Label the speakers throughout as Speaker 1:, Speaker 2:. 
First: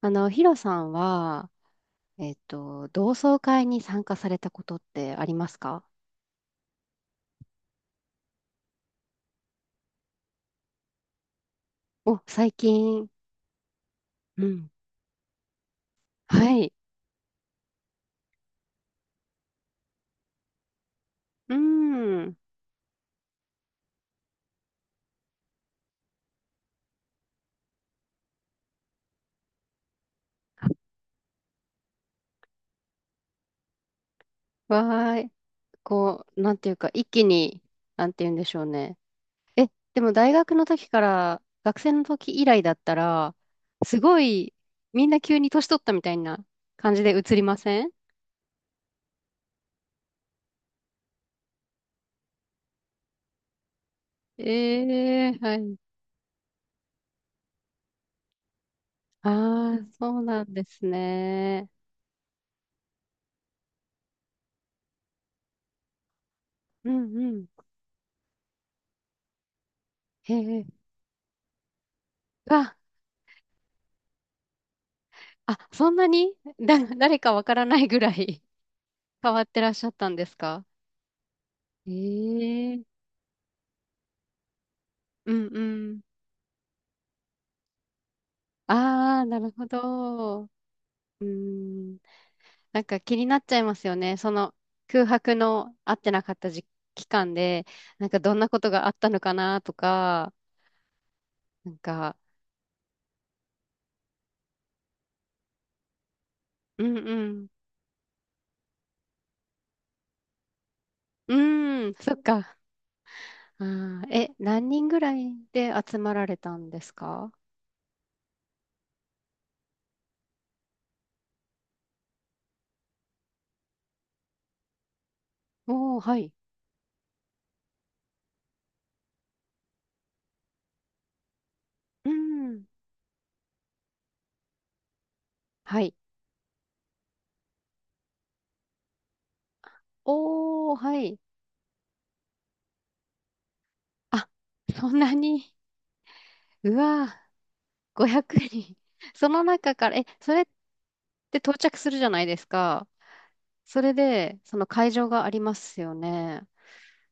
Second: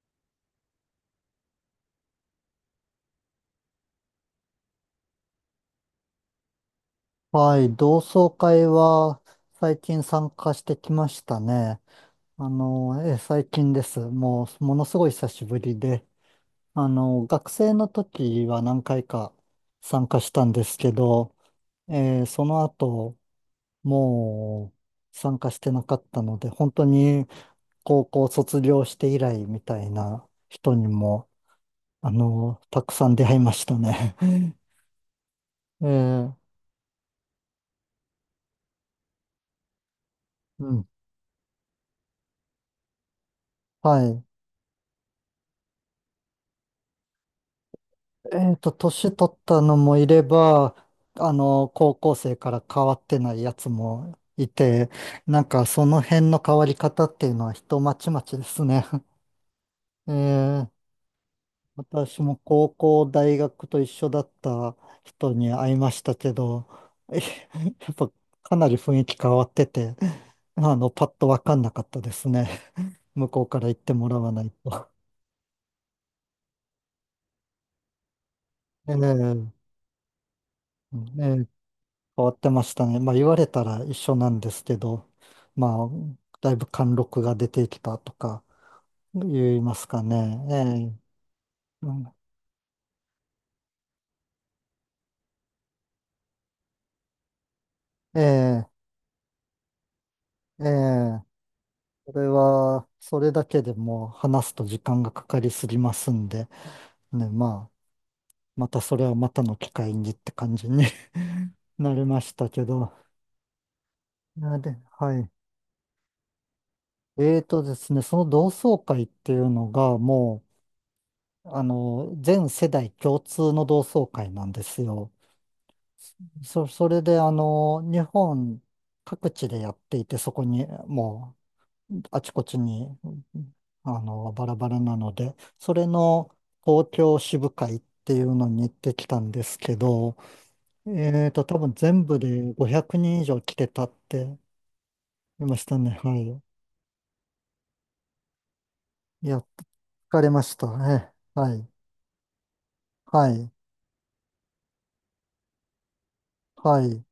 Speaker 1: ヒロさんは、同窓会に参加されたことってありますか？
Speaker 2: はい、同窓会は最近参加してきましたね。
Speaker 1: お、最近。
Speaker 2: 最近です。
Speaker 1: う
Speaker 2: もう、
Speaker 1: ん。
Speaker 2: ものすごい久しぶりで、
Speaker 1: はい。
Speaker 2: あの、学生の時は何回か参加したんですけど、
Speaker 1: うん。
Speaker 2: その後、もう参加してなかったので、本当に高校卒業して以来みたいな人にも、あの、たくさん出会いましたね。
Speaker 1: わーい。
Speaker 2: え
Speaker 1: こ
Speaker 2: ー
Speaker 1: う、なんていうか、一気に、なんて言うんでしょうね。え、でも大学の
Speaker 2: う
Speaker 1: 時
Speaker 2: ん、
Speaker 1: から、学生の時以来だったら、す
Speaker 2: は
Speaker 1: ご
Speaker 2: い。
Speaker 1: い、みんな急に年取ったみたいな感じで映りません？
Speaker 2: えっと、年取ったのもいれば、あの、高校生から変わってないやつもいて、
Speaker 1: ええー、
Speaker 2: なん
Speaker 1: は
Speaker 2: か
Speaker 1: い。
Speaker 2: その辺の変わり方っていうのは人まちまちですね。
Speaker 1: ああ、
Speaker 2: え
Speaker 1: そうなんです
Speaker 2: ー
Speaker 1: ね。
Speaker 2: 私も高校、大学と一緒だった人に会いましたけど、
Speaker 1: うん
Speaker 2: や
Speaker 1: うん。
Speaker 2: っぱかなり雰囲気変わってて、
Speaker 1: へえ。
Speaker 2: あの、パッとわかんなかったですね。
Speaker 1: うわ
Speaker 2: 向こうから言ってもらわないと。
Speaker 1: あ、そんなにだ 誰かわからないぐらい 変わって
Speaker 2: ええ
Speaker 1: らっしゃったんですか？
Speaker 2: ええ、変わってました
Speaker 1: ええ、
Speaker 2: ね。まあ言われたら一緒なんですけど、
Speaker 1: うんう
Speaker 2: まあ、
Speaker 1: ん。
Speaker 2: だいぶ貫禄が出てきたとか
Speaker 1: ああ、なる
Speaker 2: 言い
Speaker 1: ほ
Speaker 2: ますか
Speaker 1: ど。
Speaker 2: ね。
Speaker 1: う
Speaker 2: ええ、
Speaker 1: ー
Speaker 2: う
Speaker 1: ん。
Speaker 2: ん
Speaker 1: なんか気になっちゃいますよね。その空白の会ってなかった時期間で、なんか
Speaker 2: え
Speaker 1: どんなこ
Speaker 2: え、
Speaker 1: とがあったのかなとか、
Speaker 2: ええ、
Speaker 1: なん
Speaker 2: そ
Speaker 1: か、
Speaker 2: れは、それだけでもう話すと時間がかかりすぎますんで、
Speaker 1: うんう
Speaker 2: ね、
Speaker 1: ん。
Speaker 2: まあ、またそれはまたの機会にって感じに
Speaker 1: う ーん、
Speaker 2: なり
Speaker 1: そ
Speaker 2: ま
Speaker 1: っ
Speaker 2: した
Speaker 1: か。
Speaker 2: けど。
Speaker 1: あー、何人ぐら
Speaker 2: はい。
Speaker 1: いで集まられたんですか？
Speaker 2: えーとですね、その同窓会っていうのがもう、あの、全世代共通の同窓会なんですよ。
Speaker 1: おー、はい。
Speaker 2: それであの、日本各地でやっていて、そこにもう
Speaker 1: う
Speaker 2: あちこち
Speaker 1: ん。
Speaker 2: にあの、バラバラなので、そ
Speaker 1: は
Speaker 2: れ
Speaker 1: い。
Speaker 2: の東京支部会っていうのに行ってきたんですけど、
Speaker 1: おー、はい。
Speaker 2: えーと、多分全部で500人以上来てたっ
Speaker 1: あ、
Speaker 2: て
Speaker 1: そんな
Speaker 2: 言い
Speaker 1: に。
Speaker 2: ましたね。はい。
Speaker 1: うわぁ、500人。そ
Speaker 2: い
Speaker 1: の
Speaker 2: や、
Speaker 1: 中から、
Speaker 2: 疲れ
Speaker 1: それ
Speaker 2: ま
Speaker 1: っ
Speaker 2: したね。
Speaker 1: て
Speaker 2: は
Speaker 1: 到
Speaker 2: い。
Speaker 1: 着するじゃないですか。
Speaker 2: はい。
Speaker 1: それで、その会場がありますよね。
Speaker 2: はい。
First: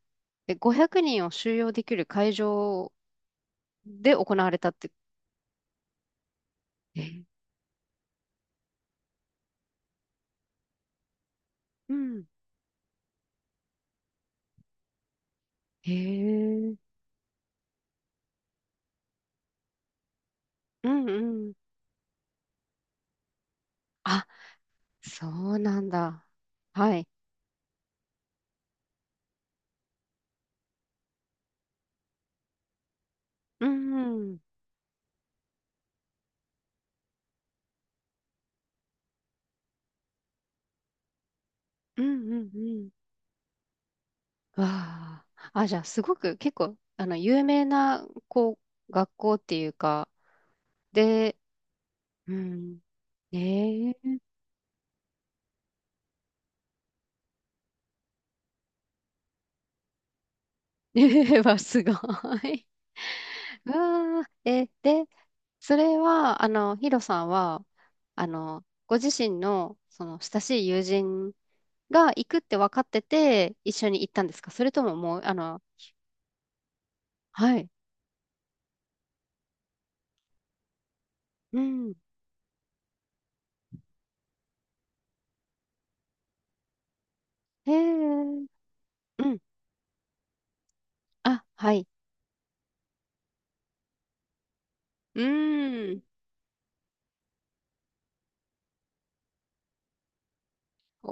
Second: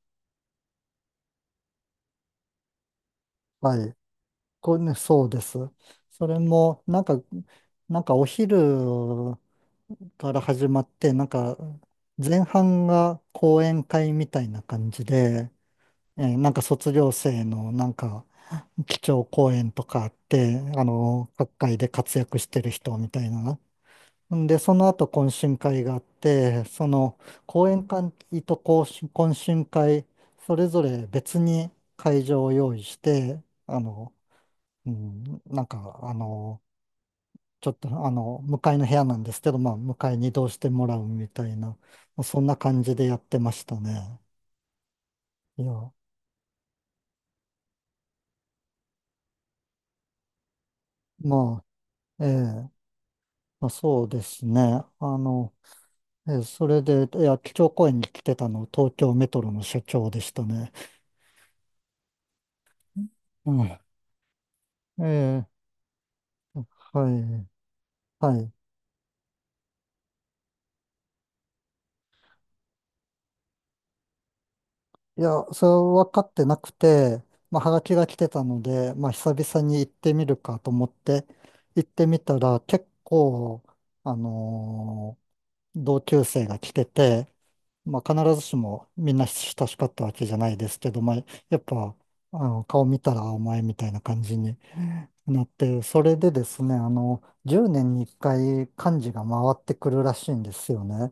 Speaker 1: で、500人を収容できる会場
Speaker 2: はい。
Speaker 1: で行われたっ
Speaker 2: これ
Speaker 1: て。
Speaker 2: ね、そうです。それも、な
Speaker 1: え、
Speaker 2: んか、なんかお昼から始まって、なんか、
Speaker 1: うん。
Speaker 2: 前半が講演会みたいな感じで、
Speaker 1: へ
Speaker 2: なんか
Speaker 1: え。
Speaker 2: 卒業生のなんか、基調講演とかあって、あ
Speaker 1: うんう
Speaker 2: の、各
Speaker 1: ん。
Speaker 2: 界で活躍してる人みたいな。
Speaker 1: あ、
Speaker 2: んで、その後
Speaker 1: そ
Speaker 2: 懇親
Speaker 1: うな
Speaker 2: 会
Speaker 1: ん
Speaker 2: があっ
Speaker 1: だ。
Speaker 2: て、そ
Speaker 1: はい。
Speaker 2: の講演会と懇親会、それぞれ別に会場を用意して、
Speaker 1: う
Speaker 2: あ
Speaker 1: ん
Speaker 2: の、
Speaker 1: うん。
Speaker 2: うん、なんか、あの、ちょっとあの、向かいの部屋なんですけど、まあ、向かいに移動してもらうみたいな、ま
Speaker 1: うん
Speaker 2: あ
Speaker 1: う
Speaker 2: そん
Speaker 1: ん
Speaker 2: な
Speaker 1: う
Speaker 2: 感
Speaker 1: ん。
Speaker 2: じでやってましたね。
Speaker 1: わあ。
Speaker 2: い
Speaker 1: あ、じゃあ、
Speaker 2: や、
Speaker 1: すごく結構、有名な、こう、学校っていうか、で、
Speaker 2: まあ、え
Speaker 1: う
Speaker 2: え、
Speaker 1: ん。
Speaker 2: まあ、
Speaker 1: え
Speaker 2: そうですね。あの、ええ、それで、いや、基調講演に来てたの、東京メトロの社長でしたね。
Speaker 1: え はすごい。
Speaker 2: う
Speaker 1: う
Speaker 2: ん。
Speaker 1: わー、で、
Speaker 2: ええ、
Speaker 1: それは、
Speaker 2: は
Speaker 1: ヒロさん
Speaker 2: い、
Speaker 1: は、
Speaker 2: はい。
Speaker 1: ご自身の、その、親しい友人が行くって分かってて、一緒に行ったんですか？それともも
Speaker 2: い
Speaker 1: う、
Speaker 2: や、それは分かってなくて、
Speaker 1: は
Speaker 2: まあ、
Speaker 1: い。
Speaker 2: はがきが来てたので、まあ、久々に行ってみるかと思って、
Speaker 1: う
Speaker 2: 行っ
Speaker 1: ん。
Speaker 2: てみたら、結構、あのー同級生が来てて、
Speaker 1: へ
Speaker 2: まあ、必ず
Speaker 1: え、
Speaker 2: しもみん
Speaker 1: う
Speaker 2: な
Speaker 1: ん。
Speaker 2: 親しかったわけじゃないですけど、まあ、
Speaker 1: あ、
Speaker 2: やっ
Speaker 1: はい。
Speaker 2: ぱ、あの、顔見たらお前みたいな感じに
Speaker 1: う
Speaker 2: なって、
Speaker 1: ーん。
Speaker 2: それでですね、あの、10年に1回幹事が回ってくるらしいんですよね。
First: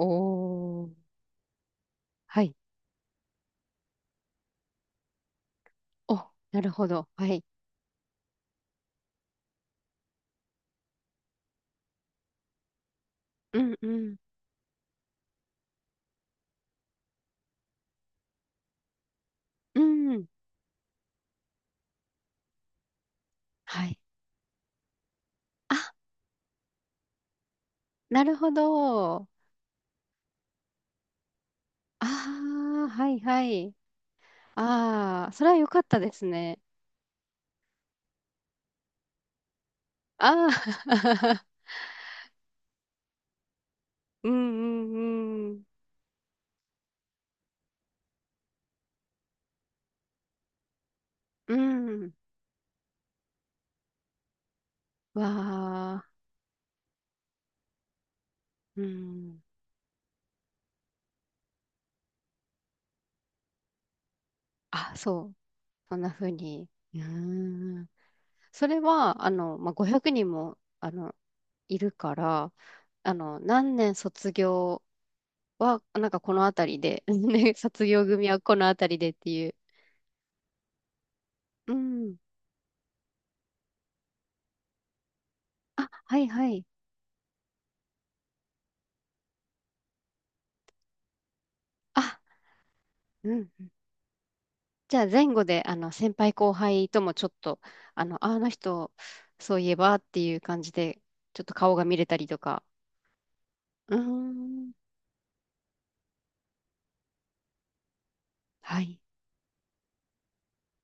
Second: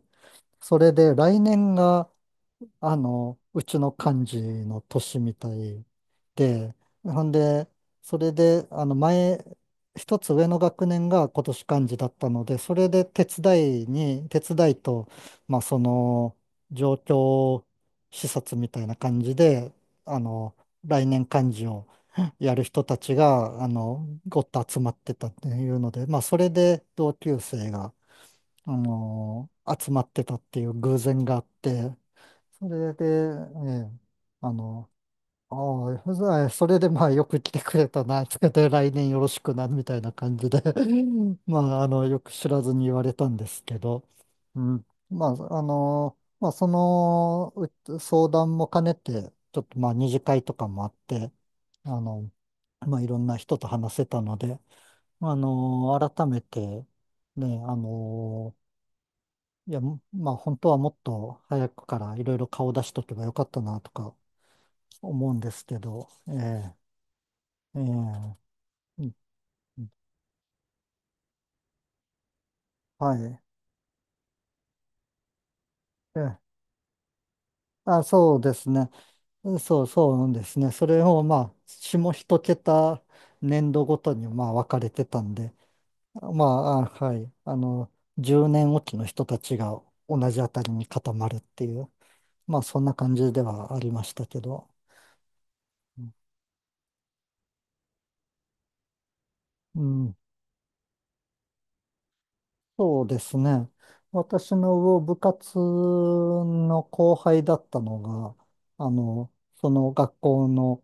Speaker 2: それ
Speaker 1: ー。
Speaker 2: で来年が
Speaker 1: はい。
Speaker 2: あの、うちの幹事の年みたい
Speaker 1: お、なる
Speaker 2: で、
Speaker 1: ほど。
Speaker 2: ほ
Speaker 1: は
Speaker 2: ん
Speaker 1: い。
Speaker 2: で、それで、あの、前、一つ上の学年が今年幹事だったので、それで手
Speaker 1: うん、
Speaker 2: 伝
Speaker 1: う
Speaker 2: い
Speaker 1: ん。
Speaker 2: に、手伝いと、まあ、その、状況視察みたいな感じで、
Speaker 1: う
Speaker 2: あ
Speaker 1: ん。
Speaker 2: の、来年幹事をやる人たちが、あ
Speaker 1: はい。
Speaker 2: の、ごっと集まってたってい
Speaker 1: あ、
Speaker 2: うので、まあ、それで同級生が、
Speaker 1: なるほ
Speaker 2: あ
Speaker 1: ど。
Speaker 2: の、集まってたっていう偶然があって、
Speaker 1: あ
Speaker 2: そ
Speaker 1: あ、
Speaker 2: れで、
Speaker 1: は
Speaker 2: え
Speaker 1: いはい。
Speaker 2: え、あの、
Speaker 1: ああ、それは
Speaker 2: あ
Speaker 1: 良かっ
Speaker 2: あ、
Speaker 1: たですね。
Speaker 2: それでまあよく来てくれたな、つけて来年よろしくな、みたいな感
Speaker 1: あ
Speaker 2: じで
Speaker 1: あ、
Speaker 2: まあ、あの、よく知らずに言われたんですけど、
Speaker 1: うん
Speaker 2: うん。ま
Speaker 1: うん
Speaker 2: あ、
Speaker 1: う
Speaker 2: あの、まあ、そのう相談も兼ねて、ちょっとまあ、二次会とかもあって、
Speaker 1: ん。う
Speaker 2: あ
Speaker 1: ん。
Speaker 2: の、まあ、いろんな人と話せたので、
Speaker 1: わ
Speaker 2: あの、
Speaker 1: あ、
Speaker 2: 改めて、ね、あの、
Speaker 1: うん。
Speaker 2: いや、まあ、本当はもっと早くからいろいろ顔出しとけばよかったな、とか
Speaker 1: あ、そ
Speaker 2: 思う
Speaker 1: う。
Speaker 2: んですけ
Speaker 1: そん
Speaker 2: ど、
Speaker 1: な風
Speaker 2: え
Speaker 1: に。
Speaker 2: え
Speaker 1: う
Speaker 2: え
Speaker 1: ー
Speaker 2: えう
Speaker 1: ん。
Speaker 2: ん
Speaker 1: それ
Speaker 2: うん
Speaker 1: は、まあ、500人も、いるから、
Speaker 2: はい。
Speaker 1: 何年卒業は、なんかこ
Speaker 2: え
Speaker 1: の
Speaker 2: え
Speaker 1: 辺りで、ね、卒
Speaker 2: あ、
Speaker 1: 業組
Speaker 2: そ
Speaker 1: は
Speaker 2: うで
Speaker 1: この
Speaker 2: すね。
Speaker 1: 辺りでっていう。
Speaker 2: うそうそうなんですね。それをまあ、
Speaker 1: う
Speaker 2: 下
Speaker 1: ん。
Speaker 2: 一桁年度ごとにまあ分かれてたんで、
Speaker 1: あ、はい
Speaker 2: ま
Speaker 1: はい。
Speaker 2: あ、あはい。あの、10年おきの人たちが同じあたりに固まるっていう、
Speaker 1: あ、
Speaker 2: まあ、そんな感じ
Speaker 1: う
Speaker 2: で
Speaker 1: ん。
Speaker 2: はありましたけど。
Speaker 1: じゃあ前後で先輩後輩ともちょっと、ああの人そういえ
Speaker 2: う
Speaker 1: ばっ
Speaker 2: ん
Speaker 1: ていう感じでちょっと顔が見れたりとか。
Speaker 2: そうですね。
Speaker 1: うー
Speaker 2: 私
Speaker 1: ん。
Speaker 2: の部活の後輩だったのが、
Speaker 1: は
Speaker 2: あ
Speaker 1: い。
Speaker 2: の、その学校の、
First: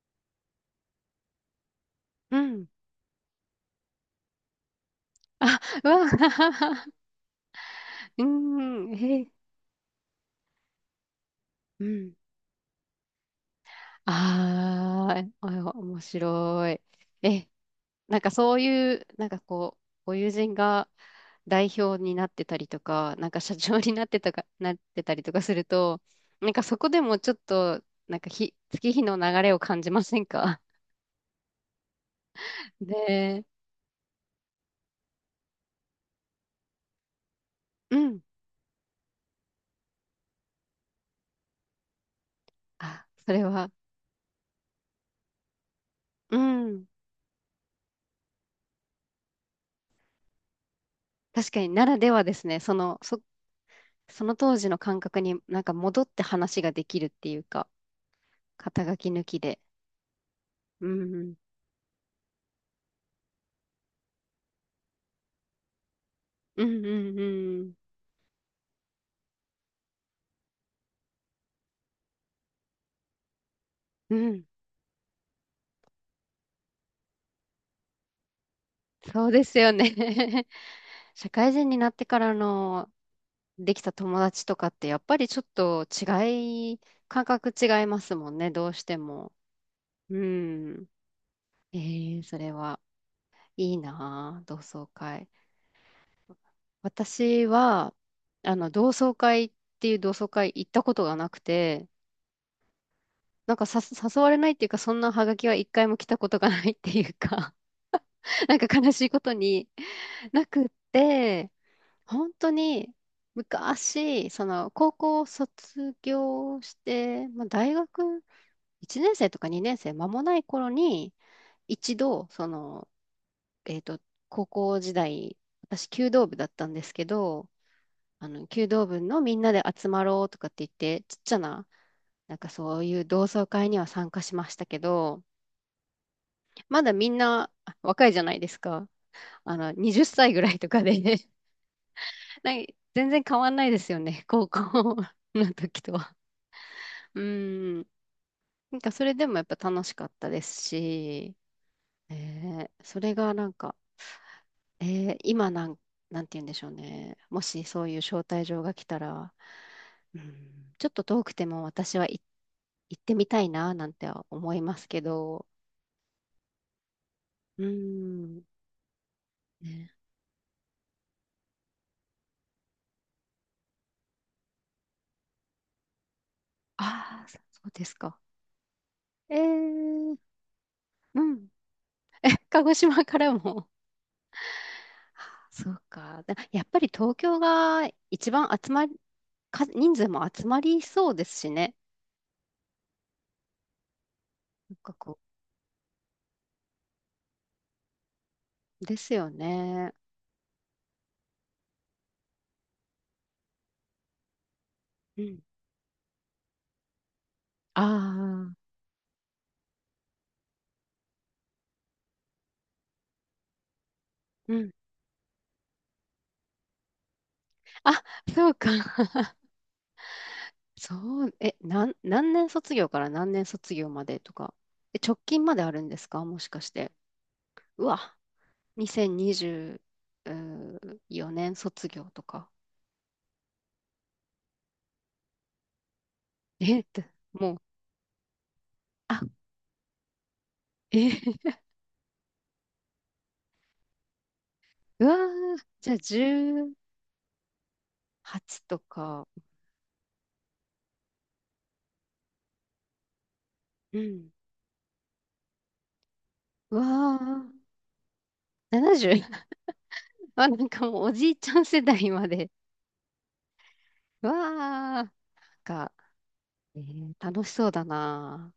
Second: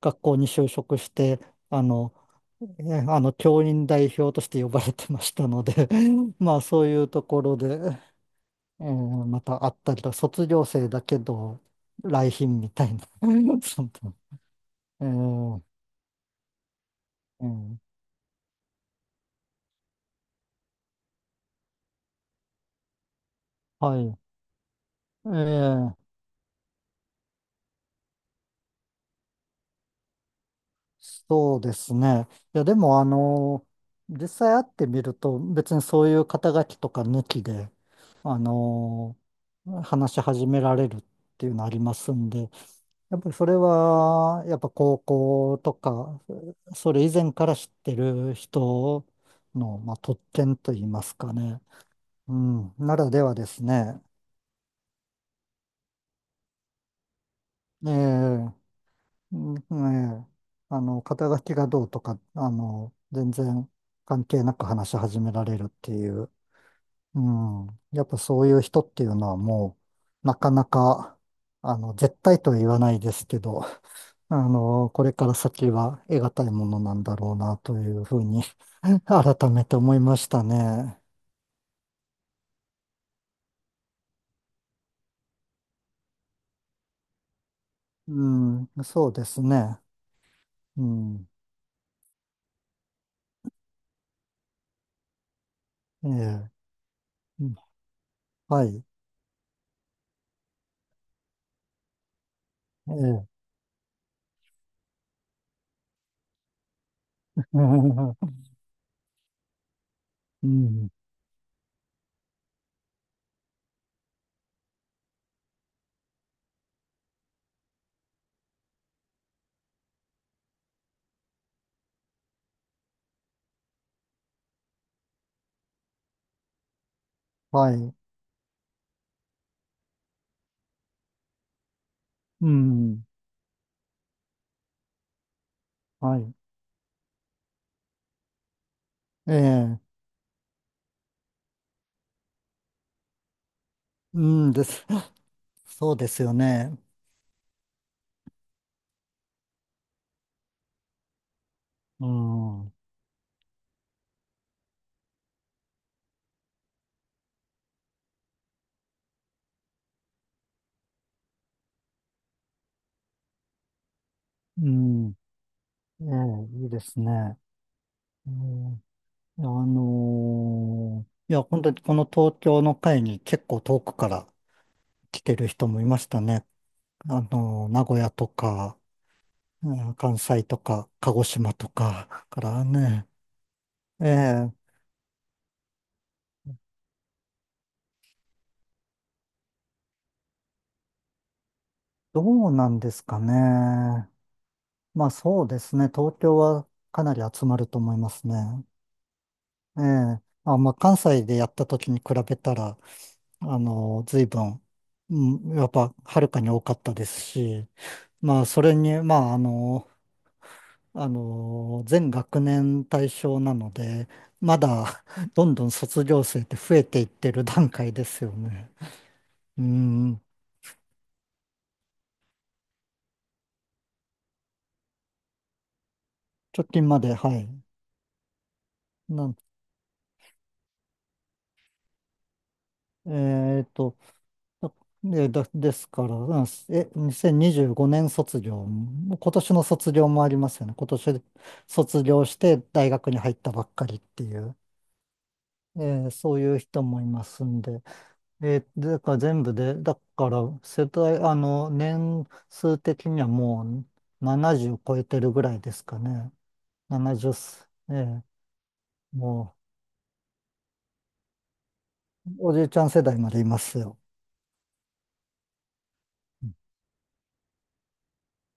Speaker 2: 学校に就職して、あの、
Speaker 1: うん。
Speaker 2: あの、教員代表として呼ばれてました
Speaker 1: あ、
Speaker 2: の
Speaker 1: う
Speaker 2: で、
Speaker 1: わ、
Speaker 2: まあそう いうところで、
Speaker 1: う
Speaker 2: えー
Speaker 1: ーん。へえ。
Speaker 2: また会ったりと、卒業生だけど、
Speaker 1: うん。
Speaker 2: 来賓みたいな、そんなえ
Speaker 1: ああ、
Speaker 2: ー
Speaker 1: お面白い。
Speaker 2: え
Speaker 1: え、
Speaker 2: ー
Speaker 1: なんかそういう、なんかこう、ご友人が代表になってたりとか、なんか社長に
Speaker 2: は
Speaker 1: なっ
Speaker 2: い。
Speaker 1: てたか、なってたりとかすると、
Speaker 2: ええ
Speaker 1: なんかそこでもちょっと、なんか月日の流れを感じませんか？
Speaker 2: そうですね。いや、でも、あ
Speaker 1: で、
Speaker 2: の、実際会ってみると、別にそういう肩書きとか抜きで、
Speaker 1: うん。
Speaker 2: あの、話し始められるっていうのありますんで、
Speaker 1: あ、
Speaker 2: やっぱ
Speaker 1: そ
Speaker 2: り
Speaker 1: れ
Speaker 2: それ
Speaker 1: は、
Speaker 2: は、やっぱ高校とか、
Speaker 1: うん。
Speaker 2: それ以前から知ってる人の、まあ、特権といいますか
Speaker 1: 確か
Speaker 2: ね。
Speaker 1: にならではで
Speaker 2: う
Speaker 1: すね。
Speaker 2: ん、ならではですね。
Speaker 1: その当時の感覚になんか戻って話ができるっていうか、
Speaker 2: ええ
Speaker 1: 肩書き抜
Speaker 2: う
Speaker 1: き
Speaker 2: ん
Speaker 1: で。
Speaker 2: ええ、あ
Speaker 1: う
Speaker 2: の、肩
Speaker 1: ん。
Speaker 2: 書きがどうとか、あの、全然関係なく話し始められるっていう、
Speaker 1: うんうん
Speaker 2: う
Speaker 1: う
Speaker 2: ん、
Speaker 1: ん。
Speaker 2: やっぱそういう人っていうのはもう、なかなか、あの、絶対とは言わないですけど、
Speaker 1: う
Speaker 2: あ
Speaker 1: ん。
Speaker 2: の、これから先は得難いものなんだろうなというふうに
Speaker 1: そうで
Speaker 2: 改
Speaker 1: す
Speaker 2: め
Speaker 1: よ
Speaker 2: て
Speaker 1: ね。
Speaker 2: 思いました ね。
Speaker 1: 社会人になってからのできた友達とかってやっぱりちょっと違い、感覚違います
Speaker 2: う
Speaker 1: もんね、ど
Speaker 2: ん、
Speaker 1: うして
Speaker 2: そうで
Speaker 1: も。
Speaker 2: すね。
Speaker 1: う
Speaker 2: う
Speaker 1: ん。
Speaker 2: ん、
Speaker 1: えー、それはいいなあ同窓会。
Speaker 2: ええ、う
Speaker 1: 私
Speaker 2: ん
Speaker 1: は、
Speaker 2: はい、
Speaker 1: 同窓会っていう同窓会行ったことがなくて、
Speaker 2: ええ、
Speaker 1: なんかさ誘われないっていうか、そんなハガキは一回も来たことがないっていうか、なんか悲しいことにな
Speaker 2: う
Speaker 1: くっ
Speaker 2: ん、
Speaker 1: て、本当に昔、その高校を卒業して、まあ、大学1年生とか2年生間もない頃に、一度、その、えっと、高校時代、私、弓道部だったんですけど、
Speaker 2: はい、
Speaker 1: 弓道部のみんなで集まろうとかって言って、ちっちゃな、なん
Speaker 2: う
Speaker 1: かそういう
Speaker 2: ん、
Speaker 1: 同窓会には参加しましたけど、
Speaker 2: はい。
Speaker 1: まだみんなあ若いじゃないですか。
Speaker 2: ええ、
Speaker 1: 20歳ぐらいとかでなんか全然変わんないですよ
Speaker 2: う
Speaker 1: ね、高
Speaker 2: ん
Speaker 1: 校
Speaker 2: です。
Speaker 1: の時
Speaker 2: そ
Speaker 1: と
Speaker 2: うで
Speaker 1: は。
Speaker 2: すよね。
Speaker 1: うん。なんかそれでもやっぱ楽しかったですし、
Speaker 2: う
Speaker 1: え
Speaker 2: ん、
Speaker 1: ー
Speaker 2: う
Speaker 1: それがなんか、えー今なんて言うんでしょうね。もしそういう招待状が来たら、うん、ちょっと遠くても私行ってみたいな、なんては思いますけ
Speaker 2: ん、
Speaker 1: ど、
Speaker 2: ええ、いいですね。
Speaker 1: う
Speaker 2: う
Speaker 1: ん。
Speaker 2: ん、いやあ
Speaker 1: ね、
Speaker 2: のーいや、本当にこの東京の会に結構遠くから来てる人もいましたね。あ
Speaker 1: ああ、そ
Speaker 2: の
Speaker 1: う
Speaker 2: ー
Speaker 1: で
Speaker 2: 名
Speaker 1: す
Speaker 2: 古屋
Speaker 1: か。
Speaker 2: とか、
Speaker 1: え
Speaker 2: うん
Speaker 1: ー、
Speaker 2: 関西とか、鹿
Speaker 1: う
Speaker 2: 児
Speaker 1: ん。
Speaker 2: 島とかか
Speaker 1: 鹿
Speaker 2: ら
Speaker 1: 児島
Speaker 2: ね。
Speaker 1: からも、
Speaker 2: ええ、
Speaker 1: そうか。だやっぱり東京が一番集まり、か人数も集まりそうですしね。
Speaker 2: どうなんですかね。
Speaker 1: なんか
Speaker 2: まあ
Speaker 1: こ
Speaker 2: そうですね。東京はかなり集まると思いますね。
Speaker 1: う、ですよ
Speaker 2: え
Speaker 1: ね。
Speaker 2: え、あ、まあ、関西でやった時に比べたら、あの、随分、
Speaker 1: う
Speaker 2: う
Speaker 1: ん。
Speaker 2: ん、やっぱ、はるかに多かったですし、
Speaker 1: あ
Speaker 2: まあ、
Speaker 1: あ、
Speaker 2: それに、まあ、あの、全学年対象なので、
Speaker 1: う
Speaker 2: ま
Speaker 1: ん。
Speaker 2: だ、どんどん卒業生って増えていってる段階
Speaker 1: あ、
Speaker 2: ですよ
Speaker 1: そうか。
Speaker 2: ね。うん、
Speaker 1: そう、え、なん、何年卒業から何年卒業までとか。直近まであるんですかもしか
Speaker 2: 直
Speaker 1: し
Speaker 2: 近
Speaker 1: て？
Speaker 2: まで、はい。
Speaker 1: うわ、
Speaker 2: なん、
Speaker 1: 2024年卒業とか。
Speaker 2: えっと、あですから、うん
Speaker 1: え、っ
Speaker 2: え、
Speaker 1: もう、
Speaker 2: 2025年卒業、今
Speaker 1: あ、
Speaker 2: 年の卒業もありますよね。今
Speaker 1: え、
Speaker 2: 年 卒業して大学に入ったばっかりっていう、
Speaker 1: うわー、
Speaker 2: え
Speaker 1: じゃあ
Speaker 2: そういう
Speaker 1: 18
Speaker 2: 人もいますんで、えー
Speaker 1: と
Speaker 2: だから
Speaker 1: か。
Speaker 2: 全部で、だから世代、あの、年数的にはも
Speaker 1: う
Speaker 2: う
Speaker 1: ん。
Speaker 2: 70超えてるぐらいですかね。
Speaker 1: うわあ、
Speaker 2: 70す、えー
Speaker 1: 70？
Speaker 2: も
Speaker 1: あ、なんかもうおじいちゃん世代ま
Speaker 2: う
Speaker 1: で。
Speaker 2: おじいちゃん世代までいますよ。
Speaker 1: うわあ、なんか、えー楽しそうだな